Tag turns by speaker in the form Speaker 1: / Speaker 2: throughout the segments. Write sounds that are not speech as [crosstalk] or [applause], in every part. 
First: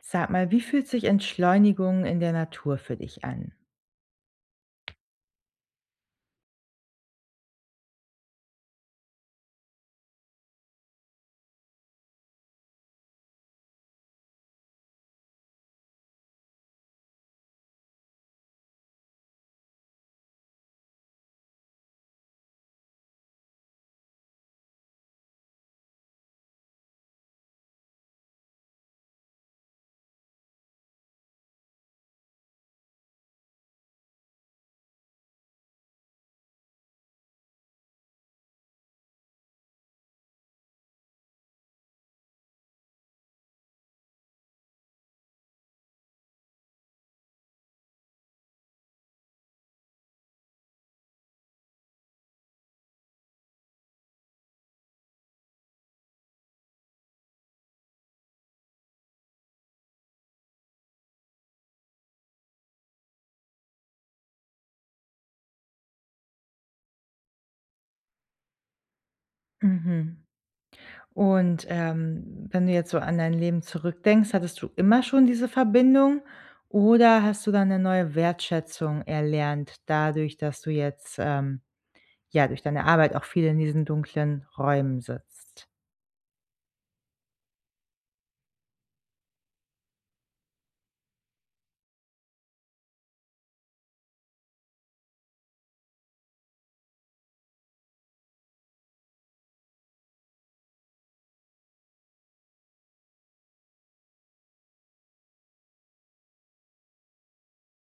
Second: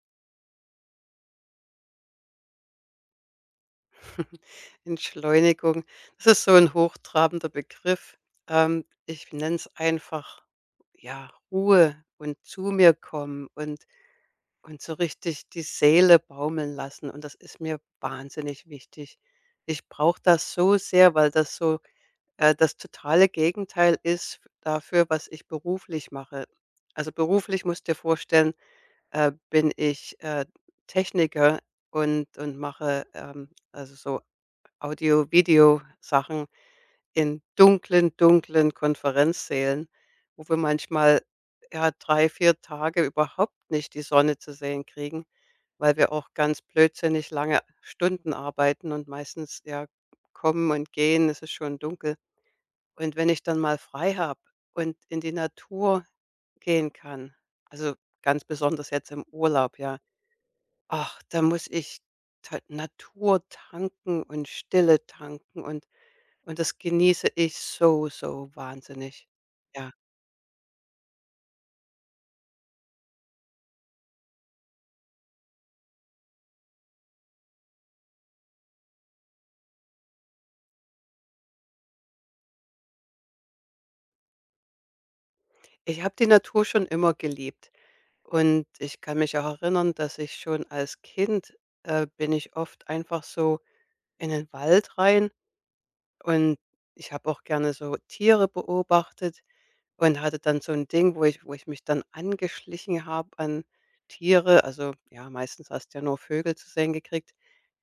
Speaker 1: Sag mal, wie fühlt sich Entschleunigung in der Natur für dich an?
Speaker 2: Entschleunigung. Das ist so ein hochtrabender Begriff. Ich nenne es einfach, ja, Ruhe und zu mir kommen und so richtig die Seele baumeln lassen und das ist mir wahnsinnig wichtig. Ich brauche das so sehr, weil das so, das totale Gegenteil ist dafür, was ich beruflich mache. Also, beruflich musst du dir vorstellen, bin ich, Techniker und mache, also, so Audio-Video-Sachen in dunklen, dunklen Konferenzsälen, wo wir manchmal, ja, 3, 4 Tage überhaupt nicht die Sonne zu sehen kriegen, weil wir auch ganz blödsinnig lange Stunden arbeiten und meistens, ja, kommen und gehen, es ist schon dunkel. Und wenn ich dann mal frei habe und in die Natur gehen kann, also ganz besonders jetzt im Urlaub, ja, ach, da muss ich ta Natur tanken und Stille tanken und das genieße ich so, so wahnsinnig. Ja,
Speaker 1: Mhm. Und, wenn du jetzt so an dein Leben zurückdenkst, hattest du immer schon diese Verbindung oder hast du dann eine neue Wertschätzung erlernt dadurch, dass du jetzt, ja, durch deine Arbeit auch viel in diesen dunklen Räumen sitzt?
Speaker 2: ich habe die Natur schon immer geliebt und ich kann mich auch erinnern, dass ich schon als Kind, bin ich oft einfach so in den Wald rein und ich habe auch gerne so Tiere beobachtet. Und hatte dann so 'n Ding, wo ich mich dann angeschlichen habe an Tiere. Also, ja, meistens hast du ja nur Vögel zu sehen gekriegt.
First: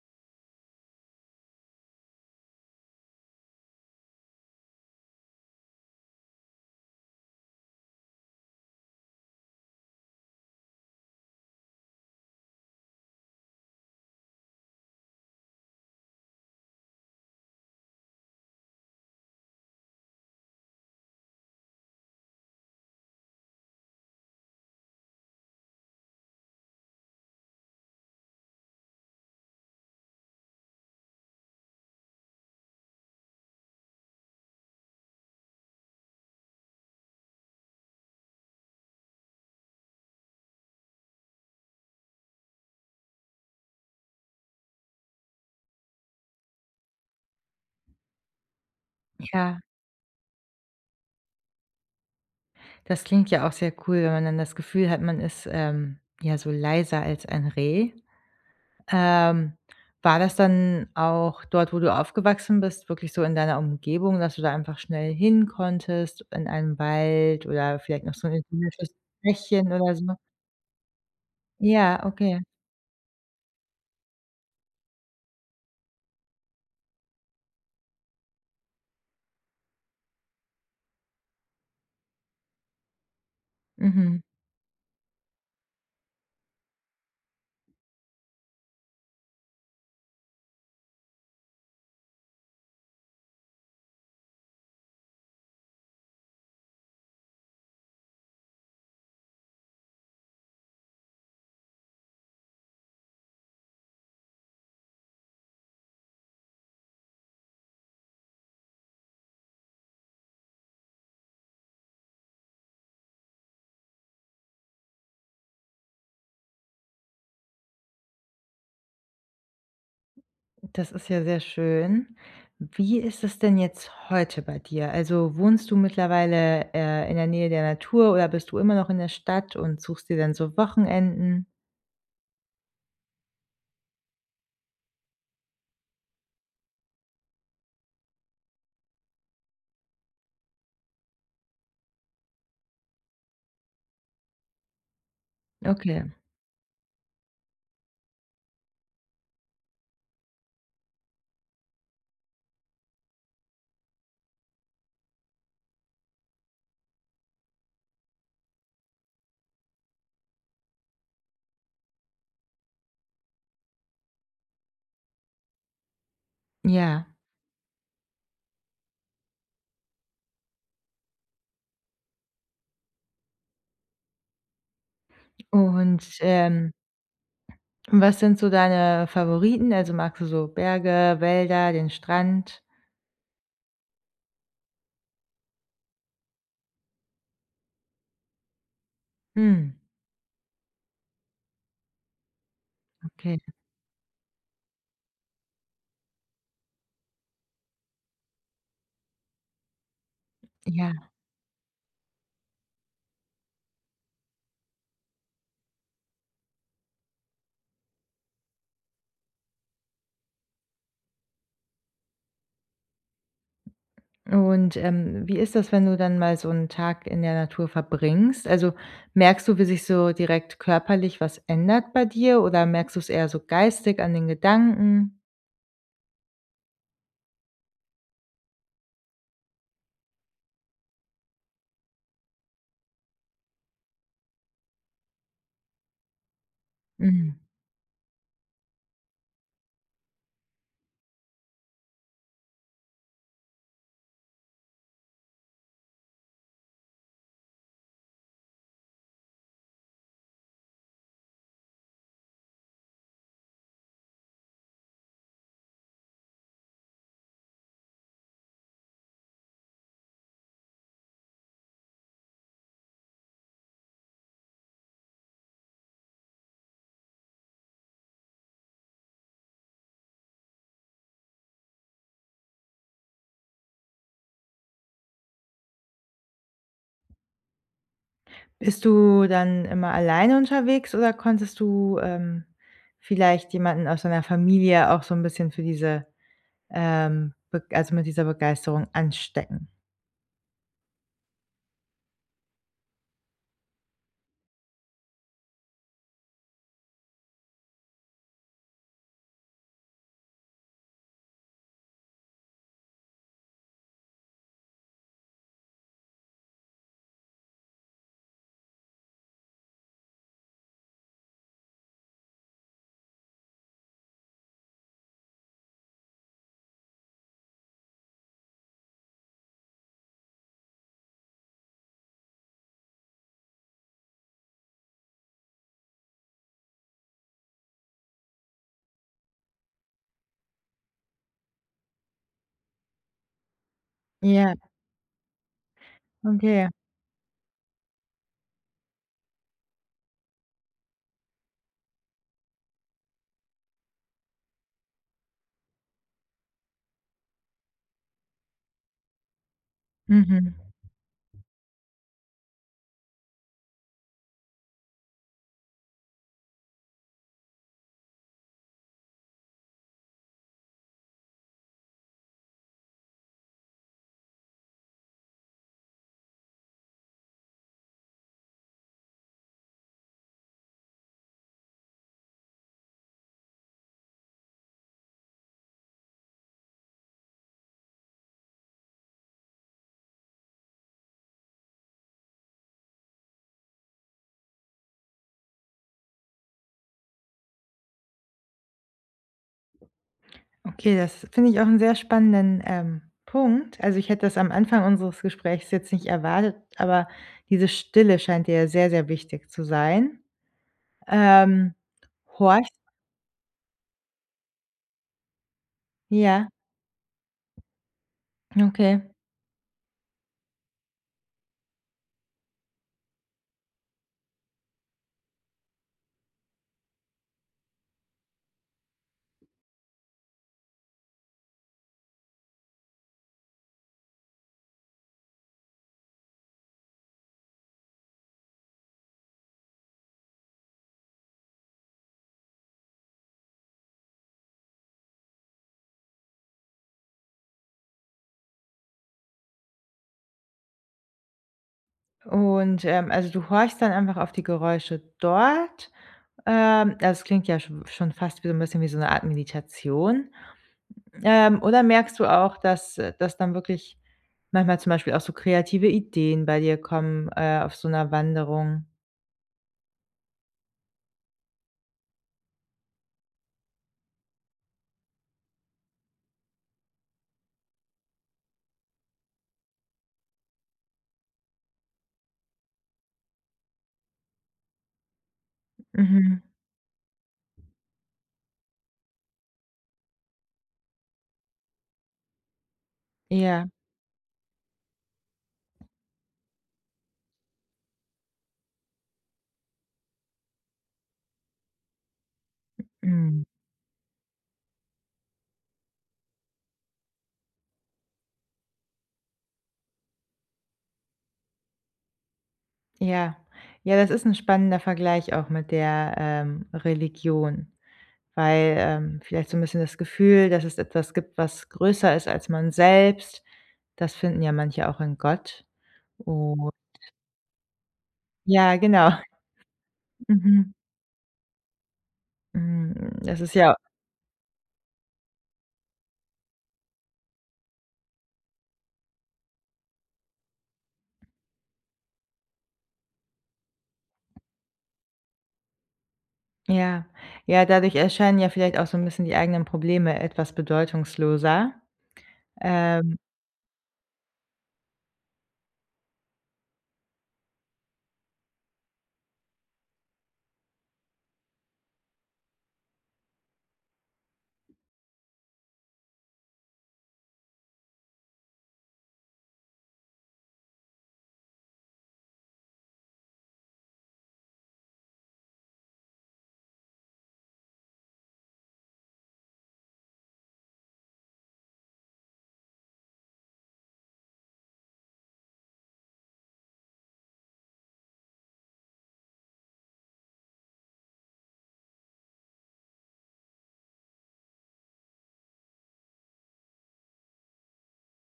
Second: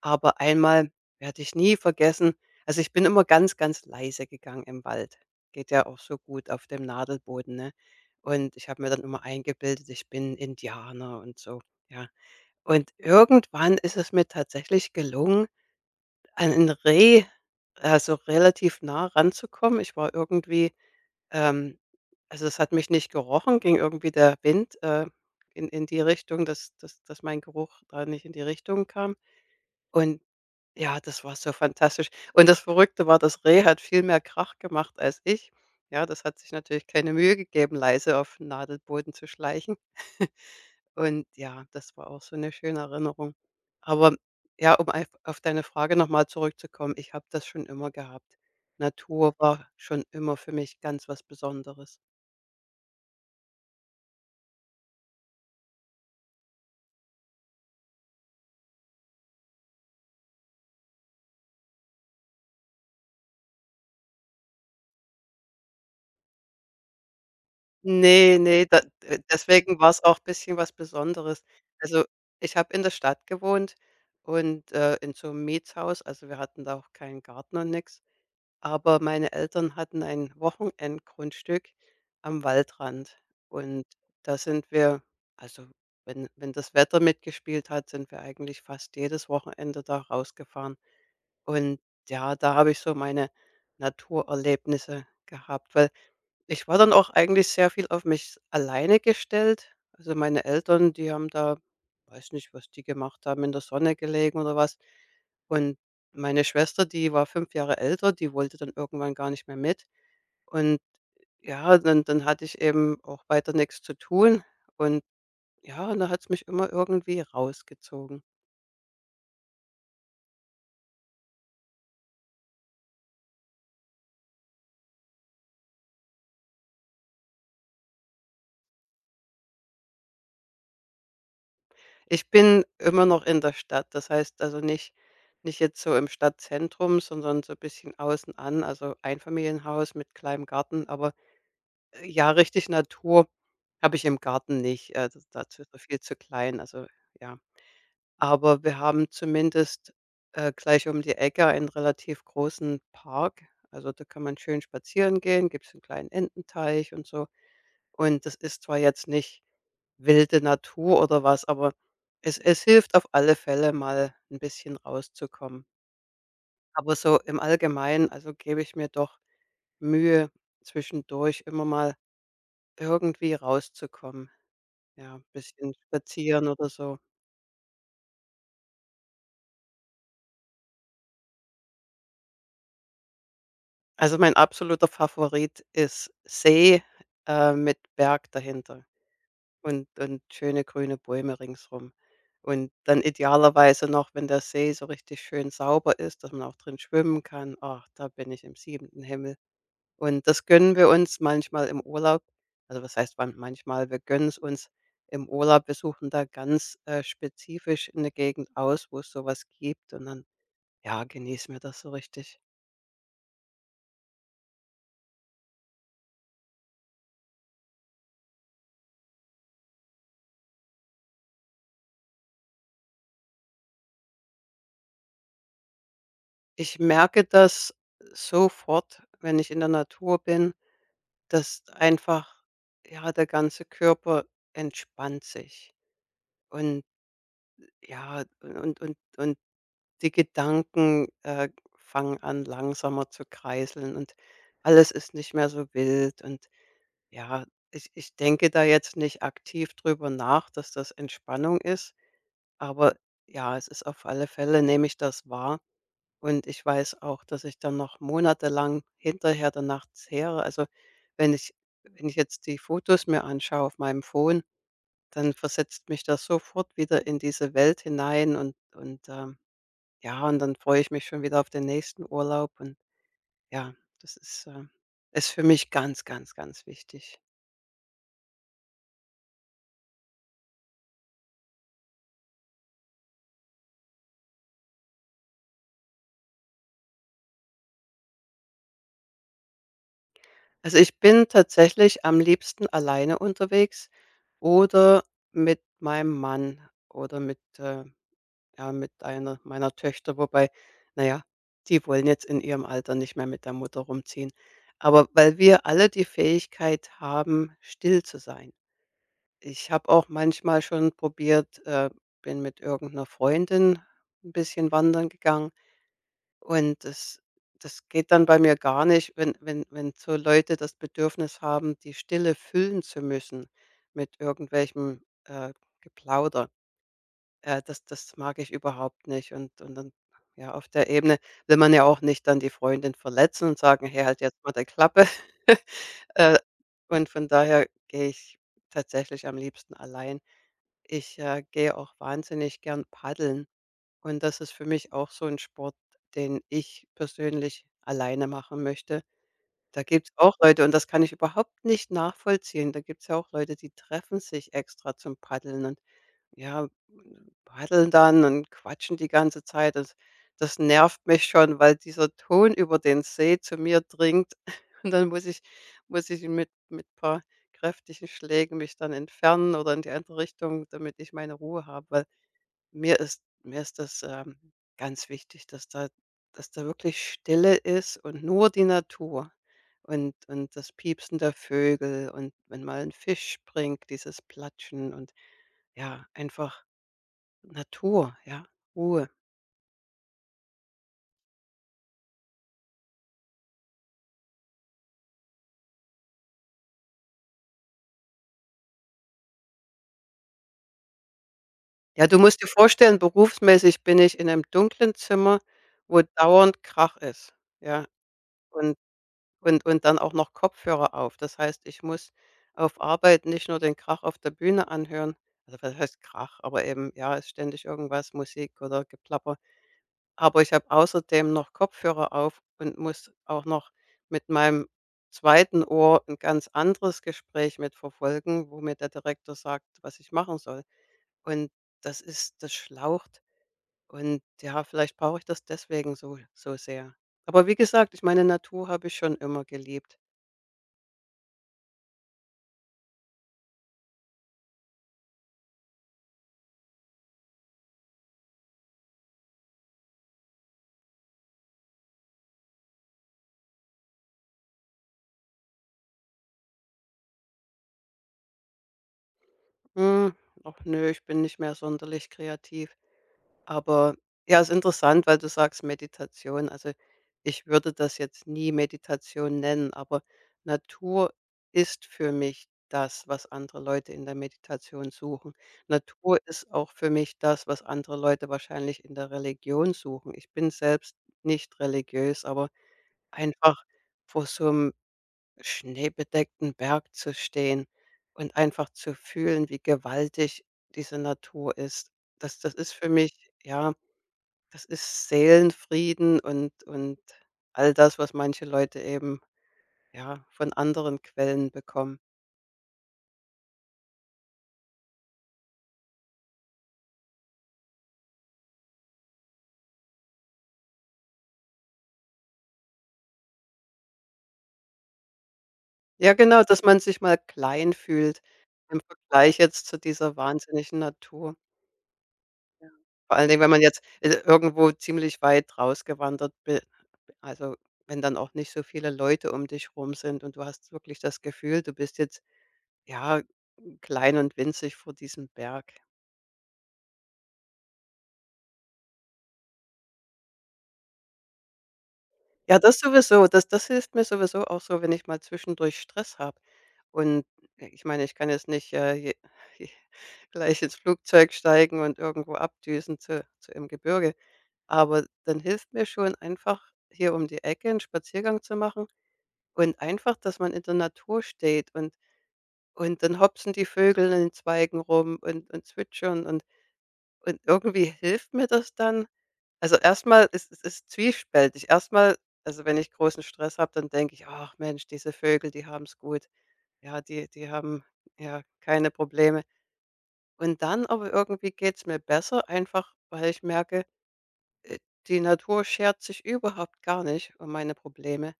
Speaker 2: Aber einmal werde ich nie vergessen, also, ich bin immer ganz, ganz leise gegangen im Wald. Geht ja auch so gut auf dem Nadelboden, ne? Und ich habe mir dann immer eingebildet, ich bin Indianer und so, ja. Und irgendwann ist es mir tatsächlich gelungen, an 'n Reh, also, relativ nah ranzukommen. Ich war irgendwie, ähm, also, es hat mich nicht gerochen, ging irgendwie der Wind, in die Richtung, dass mein Geruch da nicht in die Richtung kam. Und ja, das war so fantastisch. Und das Verrückte war, das Reh hat viel mehr Krach gemacht als ich. Ja, das hat sich natürlich keine Mühe gegeben, leise auf den Nadelboden zu schleichen. [laughs] Und ja, das war auch so eine schöne Erinnerung. Aber ja, um einf auf deine Frage noch mal zurückzukommen, ich habe das schon immer gehabt. Natur
Speaker 1: Ja,
Speaker 2: war schon immer für mich ganz was Besonderes.
Speaker 1: das klingt ja auch sehr cool, wenn man dann das Gefühl hat, man ist, ja, so leiser als ein Reh. Ähm, War das dann auch dort, wo du aufgewachsen bist, wirklich so in deiner Umgebung, dass du da einfach schnell hin konntest, in einem Wald oder vielleicht noch so ein
Speaker 2: Ne, ne, da
Speaker 1: idyllischen Bächchen
Speaker 2: deswegen
Speaker 1: oder
Speaker 2: war's
Speaker 1: so?
Speaker 2: auch bisschen was Besonderes.
Speaker 1: Ja,
Speaker 2: Also,
Speaker 1: okay.
Speaker 2: ich habe in der Stadt gewohnt und, in so 'nem Mietshaus, also, wir hatten da auch keinen Garten und nix, aber meine Eltern hatten ein Wochenendgrundstück am Waldrand und
Speaker 1: Mhm.
Speaker 2: da sind wir, also, wenn das Wetter mitgespielt hat, sind wir eigentlich fast jedes Wochenende da rausgefahren und ja, da habe ich so meine Naturerlebnisse gehabt, weil ich war dann auch eigentlich sehr viel auf mich alleine gestellt. Also, meine Eltern, die haben da, weiß nicht, was die gemacht haben, in der Sonne gelegen oder was. Und meine Schwester, die war 5 Jahre älter, die wollte dann irgendwann gar nicht mehr mit. Und ja, dann hatte ich eben auch weiter nichts zu tun und ja, und da hat es mich immer irgendwie rausgezogen.
Speaker 1: Das ist ja sehr schön. Wie ist es denn jetzt heute bei dir? Also wohnst du mittlerweile, in der Nähe der Natur oder bist du immer noch in der Stadt und suchst dir dann so Wochenenden?
Speaker 2: Ich bin immer noch in der Stadt. Das heißt, also nicht jetzt so im Stadtzentrum, sondern so ein bisschen außen an, also Einfamilienhaus mit kleinem Garten. Aber, ja, richtig Natur habe ich im Garten nicht. Also dazu ist er viel
Speaker 1: Okay,
Speaker 2: zu klein, also ja. Aber wir haben zumindest, gleich um die Ecke einen relativ großen Park. Also, da kann man schön spazieren gehen, gibt's einen kleinen Ententeich und so. Und das ist zwar jetzt nicht wilde Natur oder was, aber es hilft auf alle Fälle, mal ein bisschen rauszukommen. Aber
Speaker 1: ja.
Speaker 2: so im Allgemeinen, also, gebe ich mir doch Mühe, zwischendurch immer mal irgendwie rauszukommen. Ja, ein bisschen
Speaker 1: Und,
Speaker 2: spazieren oder so.
Speaker 1: was sind so deine Favoriten? Also magst du so Berge, Wälder, den Strand?
Speaker 2: Also, mein absoluter Favorit ist See, mit Berg dahinter.
Speaker 1: Hm,
Speaker 2: Und schöne grüne Bäume ringsrum. Und dann
Speaker 1: okay.
Speaker 2: idealerweise noch, wenn der See so richtig schön sauber ist, dass man auch drin schwimmen kann. Ach, da bin ich im siebenten Himmel. Und das gönnen wir
Speaker 1: Ja.
Speaker 2: uns manchmal im Urlaub. Also, was heißt wann manchmal? Wir gönnen es uns im Urlaub. Wir suchen da ganz, spezifisch eine Gegend aus, wo es sowas gibt und dann, ja, genießen wir das so richtig.
Speaker 1: Und, wie ist das, wenn du dann mal so einen Tag in der Natur verbringst? Also, merkst du, wie sich so direkt körperlich was ändert bei dir oder merkst du es eher so geistig an den Gedanken?
Speaker 2: Ich merke das sofort, wenn ich in der Natur bin. Dass einfach, ja, der ganze Körper entspannt sich und
Speaker 1: Mhm.
Speaker 2: ja, und die Gedanken, fangen an, langsamer zu kreiseln und alles ist nicht mehr so wild und ja, ich denke da jetzt nicht aktiv drüber nach, dass das Entspannung ist, aber ja, es ist auf alle Fälle, nehme ich das wahr. Und ich weiß auch, dass ich dann noch monatelang hinterher danach zehre. Also, wenn ich wenn ich jetzt die Fotos mir anschaue auf meinem Phone, dann versetzt mich das sofort wieder in diese Welt hinein und, ja, und dann freue ich mich schon wieder auf den nächsten Urlaub und ja, das ist, ist für mich ganz, ganz, ganz wichtig.
Speaker 1: Bist du dann immer alleine unterwegs oder konntest du, vielleicht jemanden aus deiner Familie auch so ein bisschen für diese, beg also, mit dieser Begeisterung anstecken?
Speaker 2: Also, ich bin tatsächlich am liebsten alleine unterwegs oder mit meinem Mann oder mit, ja, mit einer meiner Töchter, wobei, naja, die wollen jetzt in ihrem Alter nicht mehr mit der Mutter rumziehen. Aber weil wir alle die Fähigkeit haben, still zu sein. Ich habe auch manchmal schon probiert, bin mit irgendeiner Freundin ein bisschen wandern gegangen und das geht dann bei mir gar nicht, wenn wenn so Leute das Bedürfnis haben, die Stille füllen zu müssen mit irgendwelchem, Geplauder. Das das mag ich überhaupt nicht. Und dann ja, auf der Ebene will man ja auch nicht dann die Freundin verletzen und sagen: „Hey, halt jetzt mal
Speaker 1: Ja,
Speaker 2: die Klappe.“ [laughs] Äh,
Speaker 1: okay.
Speaker 2: und von daher gehe ich tatsächlich am liebsten allein. Ich, gehe auch wahnsinnig gern paddeln und das ist für mich auch so ein Sport, den ich persönlich alleine machen möchte. Da gibt es auch
Speaker 1: Mhm.
Speaker 2: Leute und das kann ich überhaupt nicht nachvollziehen. Da gibt es ja auch Leute, die treffen sich extra zum Paddeln, ja, paddeln dann und quatschen die ganze Zeit. Das nervt mich schon, weil dieser Ton über den See zu mir dringt. [laughs] Und dann muss ich mit paar kräftigen Schlägen mich dann entfernen oder in die andere Richtung, damit ich meine Ruhe habe, weil mir ist das, ganz wichtig, dass da wirklich Stille ist und nur die Natur und das Piepsen der Vögel und wenn mal ein Fisch springt, dieses Platschen und ja, einfach Natur, ja, Ruhe.
Speaker 1: Okay, das finde ich auch 'n sehr spannenden, Punkt. Also, ich hätte das am Anfang unseres Gesprächs jetzt nicht erwartet, aber diese Stille scheint dir ja sehr, sehr wichtig zu sein. Ähm,
Speaker 2: Ja, du musst dir
Speaker 1: Horchst
Speaker 2: vorstellen, berufsmäßig bin ich in einem dunklen Zimmer, wo
Speaker 1: ja,
Speaker 2: dauernd Krach ist, ja, und
Speaker 1: okay.
Speaker 2: und dann auch noch Kopfhörer auf. Das heißt, ich muss auf Arbeit nicht nur den Krach auf der Bühne anhören. Also, was heißt Krach, aber eben, ja, ist ständig irgendwas, Musik oder Geplapper. Aber ich habe außerdem noch Kopfhörer auf und muss auch noch mit meinem zweiten Ohr ein ganz anderes Gespräch mit verfolgen, wo mir der Direktor sagt, was ich machen soll. Und das schlaucht und ja, vielleicht brauche ich das deswegen so so sehr. Aber wie gesagt, ich meine, Natur habe ich schon immer geliebt.
Speaker 1: Und, also, du horchst dann einfach auf die Geräusche dort. Das klingt ja schon fast wie so ein bisschen wie so eine Art Meditation. Oder merkst du auch, dass dass dann wirklich manchmal zum Beispiel auch so kreative Ideen bei dir kommen, auf so einer Wanderung?
Speaker 2: Hm, ach ne, ich bin nicht mehr sonderlich kreativ. Aber ja, ist interessant, weil du sagst Meditation. Also, ich würde das jetzt nie Meditation nennen, aber Natur ist für mich das, was andere Leute in der Meditation suchen. Natur
Speaker 1: Mhm.
Speaker 2: ist auch für mich das, was andere Leute wahrscheinlich in der Religion suchen. Ich bin selbst nicht religiös, aber einfach
Speaker 1: Ja.
Speaker 2: vor so einem schneebedeckten Berg zu stehen und einfach zu fühlen, wie gewaltig diese Natur ist. Das ist für mich
Speaker 1: Mhm.
Speaker 2: ja das ist Seelenfrieden und all das, was manche Leute eben, ja, von anderen Quellen bekommen.
Speaker 1: Ja. Ja, das ist ein spannender Vergleich auch mit der, Religion, weil, vielleicht so ein bisschen das Gefühl, dass es etwas gibt, was größer ist als man selbst. Das finden ja manche auch in Gott.
Speaker 2: Ja, genau, dass
Speaker 1: Oh
Speaker 2: man sich mal klein fühlt
Speaker 1: ja,
Speaker 2: im
Speaker 1: genau. [laughs]
Speaker 2: Vergleich jetzt zu dieser
Speaker 1: Mhm.
Speaker 2: wahnsinnigen Natur.
Speaker 1: Hm,
Speaker 2: Vor allen Dingen,
Speaker 1: das
Speaker 2: wenn
Speaker 1: ist
Speaker 2: man
Speaker 1: ja
Speaker 2: jetzt, irgendwo ziemlich weit rausgewandert bi also, wenn dann auch nicht so viele Leute um dich rum sind und du hast wirklich das Gefühl, du bist jetzt, ja, klein und winzig vor diesem Berg.
Speaker 1: ja. Ja, dadurch erscheinen ja vielleicht auch so ein bisschen die eigenen Probleme etwas bedeutungsloser.
Speaker 2: Ja, das
Speaker 1: Ähm,
Speaker 2: sowieso. Das hilft mir sowieso auch so, wenn ich mal zwischendurch Stress habe. Und ich meine, ich kann jetzt nicht, je [laughs] je gleich ins Flugzeug steigen und irgendwo abdüsen zu im Gebirge. Aber dann hilft mir schon einfach, hier um die Ecke einen Spaziergang zu machen und einfach, dass man in der Natur steht und dann hopsen die Vögel in den Zweigen rum und zwitschern und irgendwie hilft mir das dann, also, erstmal ist zwiespältig. Erstmal, also, wenn ich großen Stress habe, dann denke ich: „Ach Mensch, diese Vögel, die haben's gut. Ja, die haben, ja, keine Probleme.“ Und dann aber irgendwie geht's mir besser, einfach weil ich merke, äh, die Natur schert sich überhaupt gar nicht um meine Probleme.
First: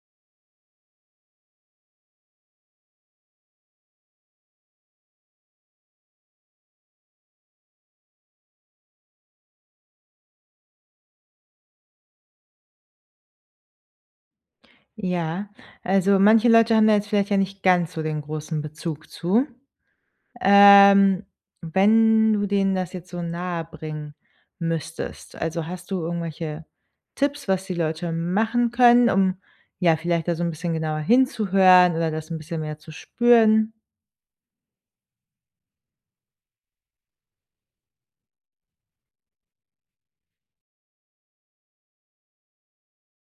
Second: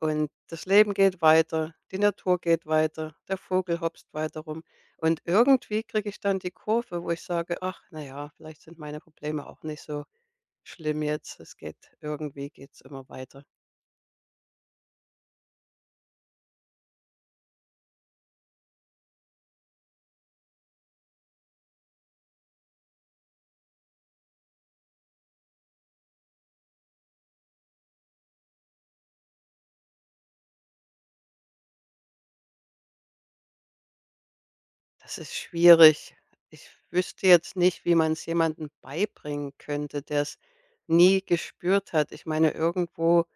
Speaker 2: Und das Leben geht weiter, die Natur geht weiter, der Vogel hopst weiter rum. Und irgendwie kriege ich dann die Kurve, wo ich sage: „Ach, na ja, vielleicht sind meine Probleme auch nicht so schlimm jetzt. Es geht, irgendwie geht's immer weiter.
Speaker 1: ja, also manche Leute haben da jetzt vielleicht ja nicht ganz so den großen Bezug zu. Ähm, wenn du denen das jetzt so nahebringen müsstest, also hast du irgendwelche Tipps, was die Leute machen können, um, ja, vielleicht da so ein bisschen genauer hinzuhören oder das ein bisschen mehr zu spüren?
Speaker 2: Das ist schwierig. Ich wüsste jetzt nicht, wie man es jemandem beibringen könnte, der es nie gespürt hat. Ich meine, irgendwo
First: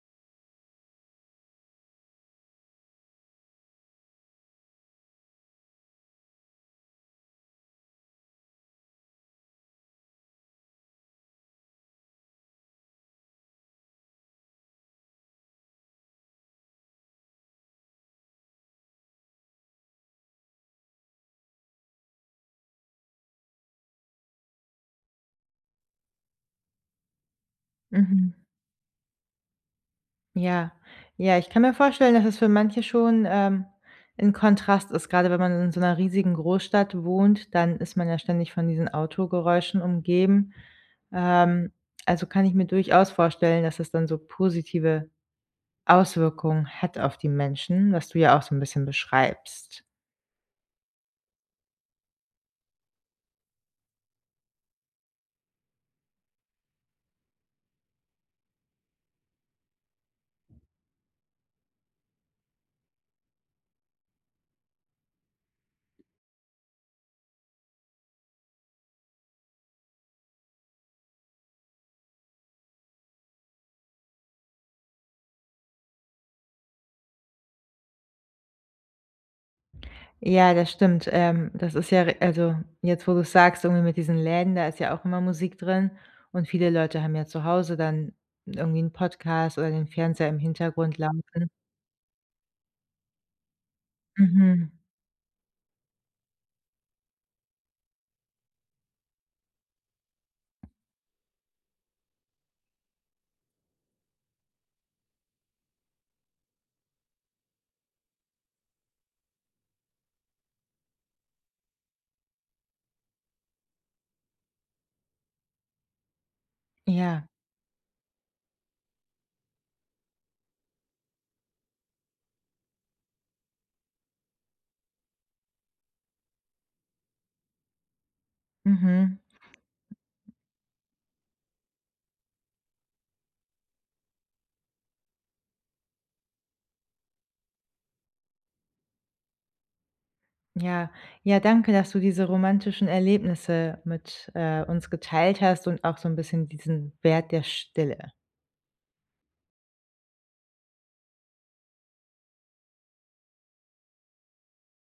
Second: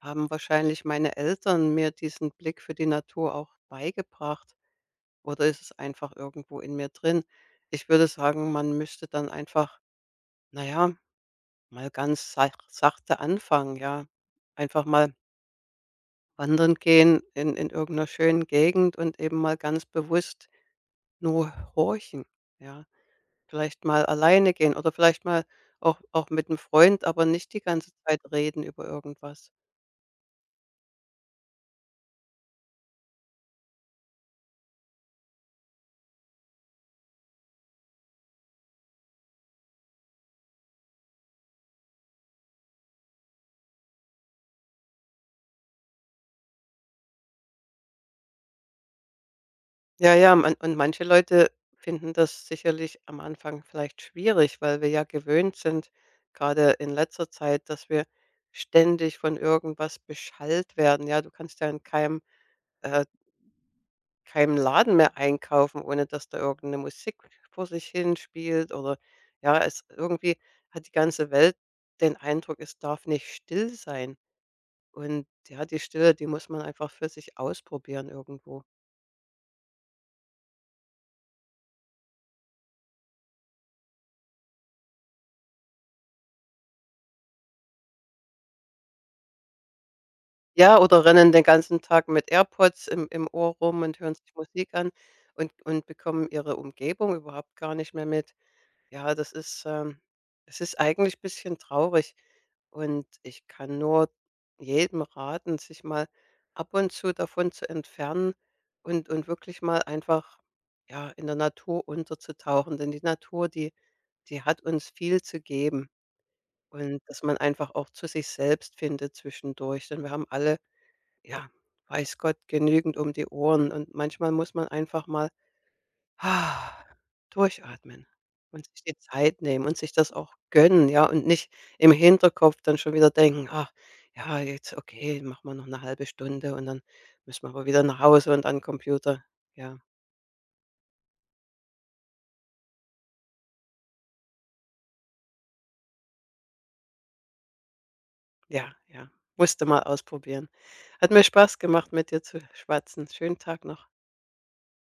Speaker 2: haben wahrscheinlich meine Eltern mir diesen Blick für die Natur auch beigebracht oder ist es einfach irgendwo in mir drin. Ich würde sagen, man müsste dann einfach, naja, mal ganz sachte anfangen, ja. Einfach mal wandern gehen in irgend schönen Gegend und eben mal ganz bewusst nur horchen, ja. Vielleicht mal alleine gehen oder vielleicht mal auch mit einem Freund, aber nicht die ganze Zeit
Speaker 1: Mhm.
Speaker 2: reden über irgendwas.
Speaker 1: Ja. Ja, ich kann mir vorstellen, dass es für manche schon, 'n Kontrast ist. Gerade wenn man in so einer riesigen Großstadt wohnt, dann ist man ja ständig von diesen Autogeräuschen umgeben. Ähm, also, kann ich mir durchaus vorstellen, dass es dann so positive Auswirkungen hat auf die Menschen, was du ja auch so 'n bisschen beschreibst.
Speaker 2: Ja, ja, man und manche Leute finden das sicherlich am Anfang vielleicht schwierig, weil wir ja gewöhnt sind, gerade in letzter Zeit, dass wir ständig von irgendwas beschallt werden. Ja, du kannst ja in keinem, äh keinem Laden mehr einkaufen, ohne dass da irgendeine Musik vor sich hin spielt oder ja, es irgendwie hat die ganze Welt den Eindruck, es darf nicht still sein. Und ja, die Stille, die muss man einfach für sich ausprobieren irgendwo.
Speaker 1: Ja, das stimmt. Das ist ja ri also, jetzt, wo du's sagst, irgendwie mit diesen Läden, da ist ja auch immer Musik drin und viele Leute haben ja zu Hause dann irgendwie 'n Podcast oder den Fernseher im
Speaker 2: Ja,
Speaker 1: Hintergrund
Speaker 2: oder
Speaker 1: laufen.
Speaker 2: rennen den ganzen Tag mit AirPods im Ohr rum und hören sich Musik
Speaker 1: Mhm.
Speaker 2: an und bekommen ihre Umgebung überhaupt gar nicht mehr mit. Ja, das ist, es ist eigentlich ein bisschen traurig und ich kann nur jedem raten, sich mal ab und zu davon zu entfernen und wirklich mal einfach, ja, in der Natur unterzutauchen, denn die Natur, die hat uns viel zu geben und dass
Speaker 1: Ja.
Speaker 2: man einfach auch zu sich selbst findet zwischendurch, denn wir haben alle, ja, weiß Gott, genügend um die Ohren und manchmal muss man einfach mal, ah, durchatmen und sich die
Speaker 1: Mhm.
Speaker 2: Zeit nehmen und sich das auch gönnen, ja, und nicht im Hinterkopf dann schon wieder denken: „Ach ja, jetzt okay, machen wir noch eine halbe Stunde und dann müssen wir aber wieder nach Hause und an 'n Computer.“ Ja,
Speaker 1: Ja. Ja, danke, dass du diese romantischen Erlebnisse mit, uns geteilt hast und auch so 'n bisschen diesen Wert der Stille.
Speaker 2: ja, ja. Musste mal ausprobieren. Hat mir Spaß gemacht, mit dir zu schwatzen. Schönen Tag noch.